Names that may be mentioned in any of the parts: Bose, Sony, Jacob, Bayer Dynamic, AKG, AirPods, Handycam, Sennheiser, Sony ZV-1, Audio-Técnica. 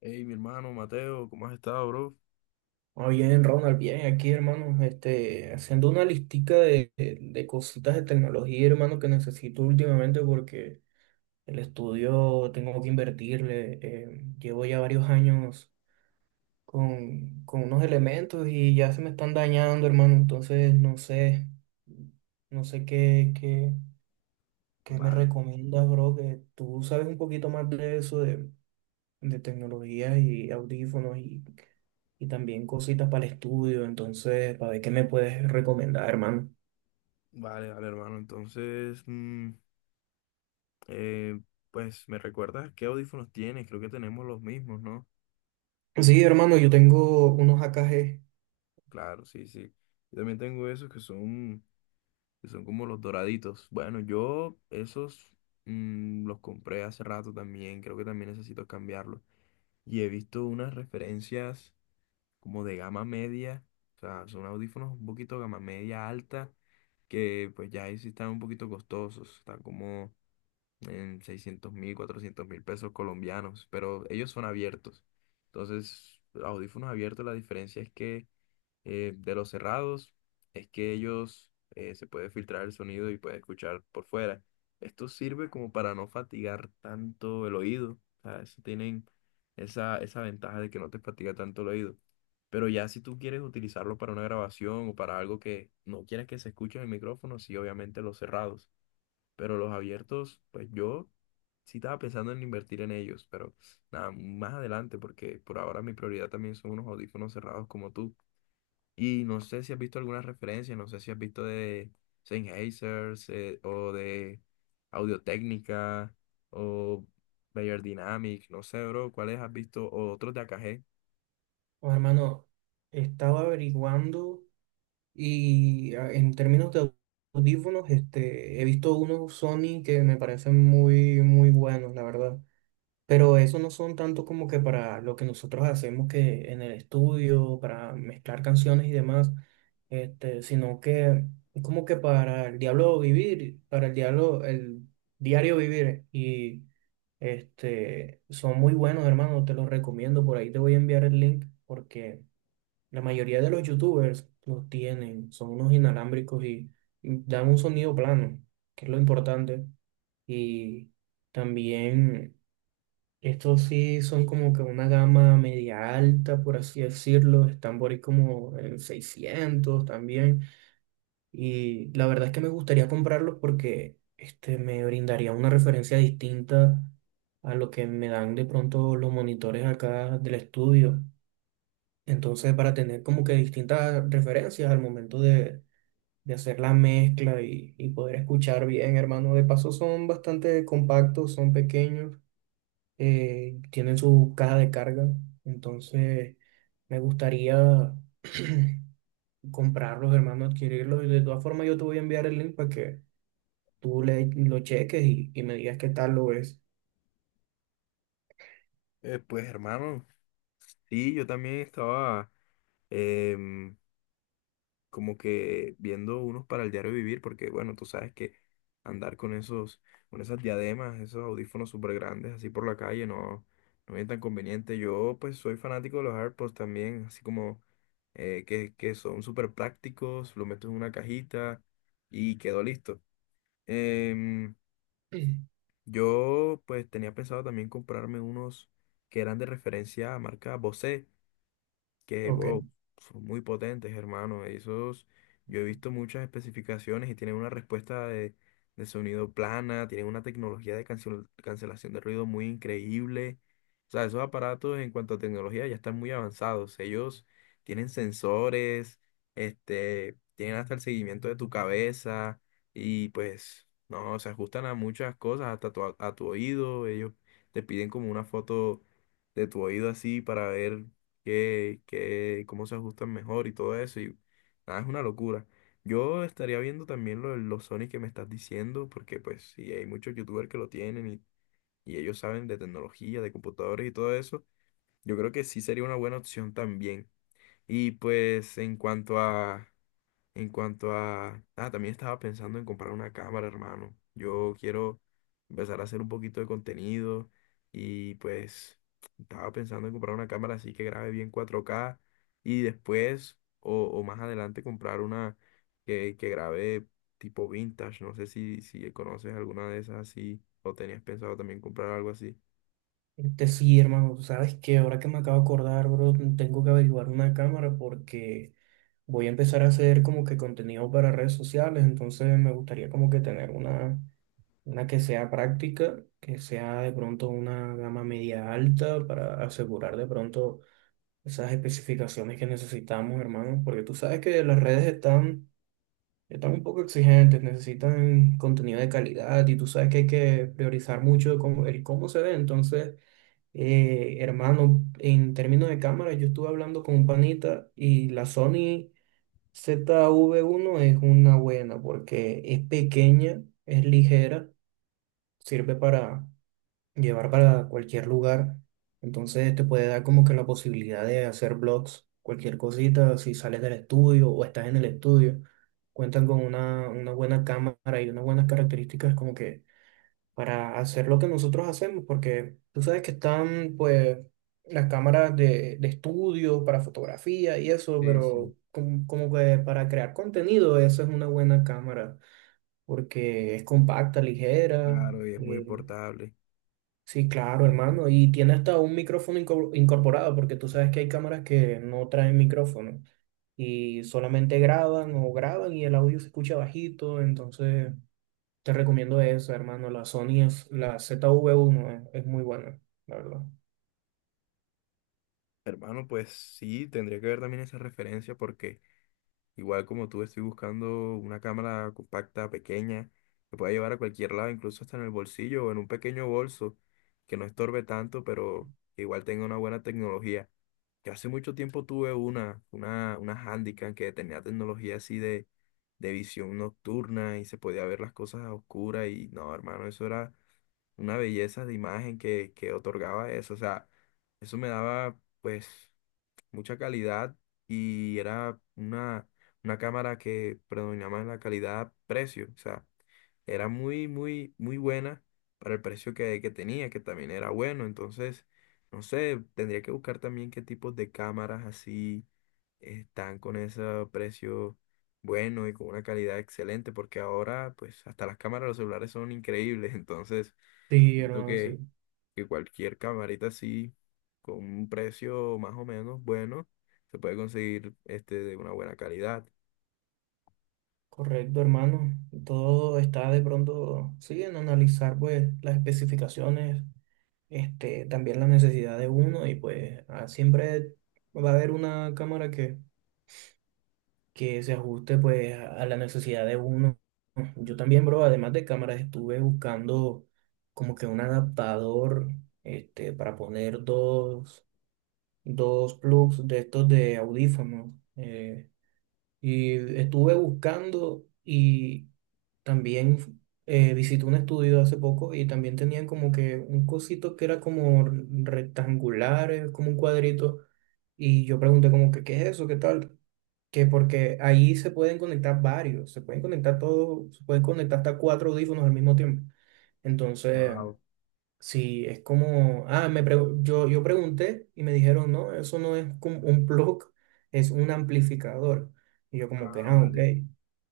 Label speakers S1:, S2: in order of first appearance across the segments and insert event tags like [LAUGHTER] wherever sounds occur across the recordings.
S1: Hey, mi hermano Mateo, ¿cómo has estado, bro?
S2: Ah, bien, Ronald, bien, aquí, hermano, haciendo una listica de cositas de tecnología, hermano, que necesito últimamente porque el estudio tengo que invertirle. Llevo ya varios años con unos elementos y ya se me están dañando, hermano, entonces no sé qué me
S1: Vale,
S2: recomiendas, bro, que tú sabes un poquito más de eso, de tecnología y audífonos y también cositas para el estudio. Entonces, para ver qué me puedes recomendar, hermano.
S1: vale, vale, hermano. Entonces, eh, pues, ¿me recuerdas qué audífonos tienes? Creo que tenemos los mismos, ¿no?
S2: Sí, hermano, yo tengo unos AKG.
S1: Claro, sí, sí. Yo también tengo que son como los doraditos. Bueno, yo esos los compré hace rato también. Creo que también necesito cambiarlos. Y he visto unas referencias como de gama media, o sea, son audífonos un poquito gama media alta, que pues ya ahí sí están un poquito costosos, están como en 600.000, 400.000 pesos colombianos, pero ellos son abiertos. Entonces, audífonos abiertos, la diferencia es que de los cerrados es que ellos se puede filtrar el sonido y puede escuchar por fuera. Esto sirve como para no fatigar tanto el oído. O sea, eso tienen esa ventaja de que no te fatiga tanto el oído. Pero ya si tú quieres utilizarlo para una grabación o para algo que no quieres que se escuche en el micrófono, sí, obviamente los cerrados. Pero los abiertos, pues yo sí estaba pensando en invertir en ellos, pero nada, más adelante, porque por ahora mi prioridad también son unos audífonos cerrados como tú. Y no sé si has visto alguna referencia, no sé si has visto de o de Audio-Técnica o Bayer Dynamic, no sé, bro, cuáles has visto o otros de AKG.
S2: Oh, hermano, estaba averiguando y en términos de audífonos, he visto unos Sony que me parecen muy, muy buenos, la verdad. Pero eso no son tanto como que para lo que nosotros hacemos que en el estudio, para mezclar canciones y demás, sino que es como que para el diablo vivir, para el diablo, el diario vivir. Y son muy buenos, hermano, te los recomiendo. Por ahí te voy a enviar el link porque la mayoría de los youtubers los tienen, son unos inalámbricos y dan un sonido plano, que es lo importante. Y también. Estos sí son como que una gama media alta, por así decirlo. Están por ahí como en 600 también. Y la verdad es que me gustaría comprarlos porque me brindaría una referencia distinta a lo que me dan de pronto los monitores acá del estudio. Entonces, para tener como que distintas referencias al momento de hacer la mezcla y poder escuchar bien, hermano. De paso, son bastante compactos, son pequeños tienen su caja de carga, entonces me gustaría [CLEARS THROAT] comprarlos, hermano, adquirirlos. Y de todas formas, yo te voy a enviar el link para que lo cheques y me digas qué tal lo es. [CLEARS THROAT]
S1: Pues hermano, sí, yo también estaba em, como que viendo unos para el diario vivir, porque bueno, tú sabes que andar con esos, con esas diademas, esos audífonos súper grandes así por la calle no, no es tan conveniente. Yo pues soy fanático de los AirPods también, así como que son súper prácticos, lo meto en una cajita y quedó listo. Em,
S2: Mm.
S1: yo pues tenía pensado también comprarme unos que eran de referencia a marca Bose que, wow,
S2: Ok.
S1: son muy potentes, hermano. Esos, yo he visto muchas especificaciones y tienen una respuesta de sonido plana, tienen una tecnología de cancelación de ruido muy increíble. O sea, esos aparatos en cuanto a tecnología ya están muy avanzados. Ellos tienen sensores, este, tienen hasta el seguimiento de tu cabeza y pues, no, se ajustan a muchas cosas, a tu oído. Ellos te piden como una foto de tu oído así para ver que cómo se ajustan mejor y todo eso. Y nada, es una locura. Yo estaría viendo también de los Sony que me estás diciendo, porque pues sí, hay muchos youtubers que lo tienen y ellos saben de tecnología, de computadores y todo eso. Yo creo que sí sería una buena opción también. Y pues en cuanto a... Ah, también estaba pensando en comprar una cámara, hermano. Yo quiero empezar a hacer un poquito de contenido y pues estaba pensando en comprar una cámara así que grabe bien 4K y después o más adelante comprar una que grabe tipo vintage. No sé si conoces alguna de esas así o tenías pensado también comprar algo así.
S2: Este sí, hermano, tú sabes que ahora que me acabo de acordar, bro, tengo que averiguar una cámara porque voy a empezar a hacer como que contenido para redes sociales, entonces me gustaría como que tener una. Una que sea práctica, que sea de pronto una gama media alta para asegurar de pronto esas especificaciones que necesitamos, hermano, porque tú sabes que las redes están un poco exigentes, necesitan contenido de calidad y tú sabes que hay que priorizar mucho el cómo se ve. Entonces, hermano, en términos de cámara, yo estuve hablando con un panita y la Sony ZV-1 es una buena porque es pequeña, es ligera, sirve para llevar para cualquier lugar. Entonces te puede dar como que la posibilidad de hacer blogs, cualquier cosita, si sales del estudio o estás en el estudio, cuentan con una buena cámara y unas buenas características como que para hacer lo que nosotros hacemos, porque tú sabes que están pues las cámaras de estudio para fotografía y eso,
S1: Sí, sí.
S2: pero como que para crear contenido, esa es una buena cámara, porque es compacta, ligera.
S1: Claro, y es muy
S2: eh,
S1: portable.
S2: Sí, claro,
S1: Sí, sí.
S2: hermano. Y tiene hasta un micrófono incorporado, porque tú sabes que hay cámaras que no traen micrófono y solamente graban o graban y el audio se escucha bajito. Entonces, te recomiendo eso, hermano. La zv uno es muy buena, la verdad.
S1: Hermano, pues sí, tendría que ver también esa referencia porque... Igual como tú estoy buscando una cámara compacta, pequeña, que pueda llevar a cualquier lado, incluso hasta en el bolsillo o en un pequeño bolso, que no estorbe tanto, pero que igual tenga una buena tecnología. Yo hace mucho tiempo tuve una Handycam que tenía tecnología así de visión nocturna y se podía ver las cosas a oscuras y no, hermano, eso era una belleza de imagen que otorgaba eso. O sea, eso me daba pues mucha calidad y era una cámara que predominaba en la calidad-precio. O sea, era muy, muy, muy buena para el precio que tenía, que también era bueno. Entonces, no sé, tendría que buscar también qué tipos de cámaras así están con ese precio bueno y con una calidad excelente, porque ahora, pues, hasta las cámaras de los celulares son increíbles. [LAUGHS] Entonces,
S2: Sí,
S1: siento
S2: hermano, sí.
S1: que cualquier camarita así, con un precio más o menos bueno, se puede conseguir este de una buena calidad.
S2: Correcto, hermano. Todo está de pronto, sí, en analizar pues las especificaciones, también la necesidad de uno y pues siempre va a haber una cámara que se ajuste pues a la necesidad de uno. Yo también, bro, además de cámaras, estuve buscando como que un adaptador para poner dos plugs de estos de audífonos. Eh, y estuve buscando y también visité un estudio hace poco y también tenían como que un cosito que era como rectangular, como un cuadrito. Y yo pregunté como que, ¿qué es eso? ¿Qué tal? Que porque ahí se pueden conectar varios, se pueden conectar todos, se pueden conectar hasta cuatro audífonos al mismo tiempo. Entonces...
S1: Wow.
S2: Sí, es como, ah, yo pregunté y me dijeron, no, eso no es como un plug, es un amplificador. Y yo como
S1: Ah,
S2: que, ah, ok.
S1: vale.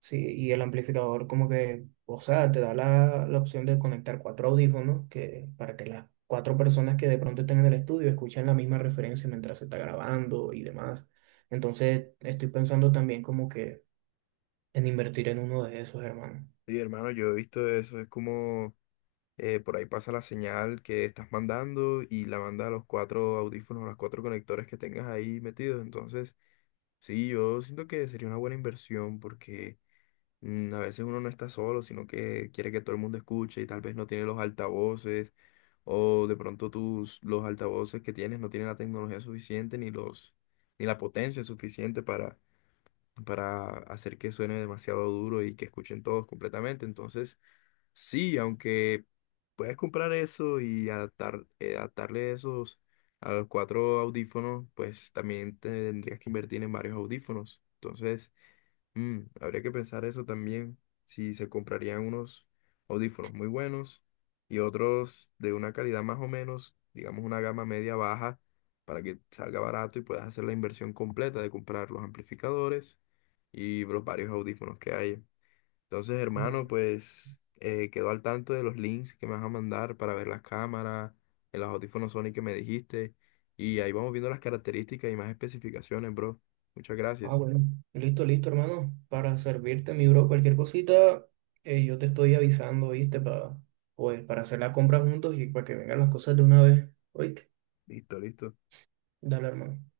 S2: Sí, y el amplificador como que, o sea, te da la opción de conectar cuatro audífonos que, para que las cuatro personas que de pronto estén en el estudio escuchen la misma referencia mientras se está grabando y demás. Entonces, estoy pensando también como que en invertir en uno de esos, hermano.
S1: Sí, hermano, yo he visto eso, es como por ahí pasa la señal que estás mandando y la manda a los cuatro audífonos, a los cuatro conectores que tengas ahí metidos. Entonces, sí, yo siento que sería una buena inversión porque a veces uno no está solo, sino que quiere que todo el mundo escuche y tal vez no tiene los altavoces. O de pronto los altavoces que tienes no tienen la tecnología suficiente ni ni la potencia suficiente para hacer que suene demasiado duro y que escuchen todos completamente. Entonces, sí, aunque puedes comprar eso y adaptarle esos a los cuatro audífonos, pues también tendrías que invertir en varios audífonos. Entonces, mm, habría que pensar eso también, si se comprarían unos audífonos muy buenos y otros de una calidad más o menos, digamos una gama media baja, para que salga barato y puedas hacer la inversión completa de comprar los amplificadores y los varios audífonos que hay. Entonces, hermano, pues quedo al tanto de los links que me vas a mandar para ver las cámaras, en los audífonos Sony que me dijiste, y ahí vamos viendo las características y más especificaciones, bro. Muchas
S2: Ah,
S1: gracias.
S2: bueno. Listo, listo, hermano. Para servirte, mi bro, cualquier cosita, yo te estoy avisando, ¿viste? Para, pues, para hacer la compra juntos y para que vengan las cosas de una vez. Oíste,
S1: Listo, listo.
S2: dale, hermano.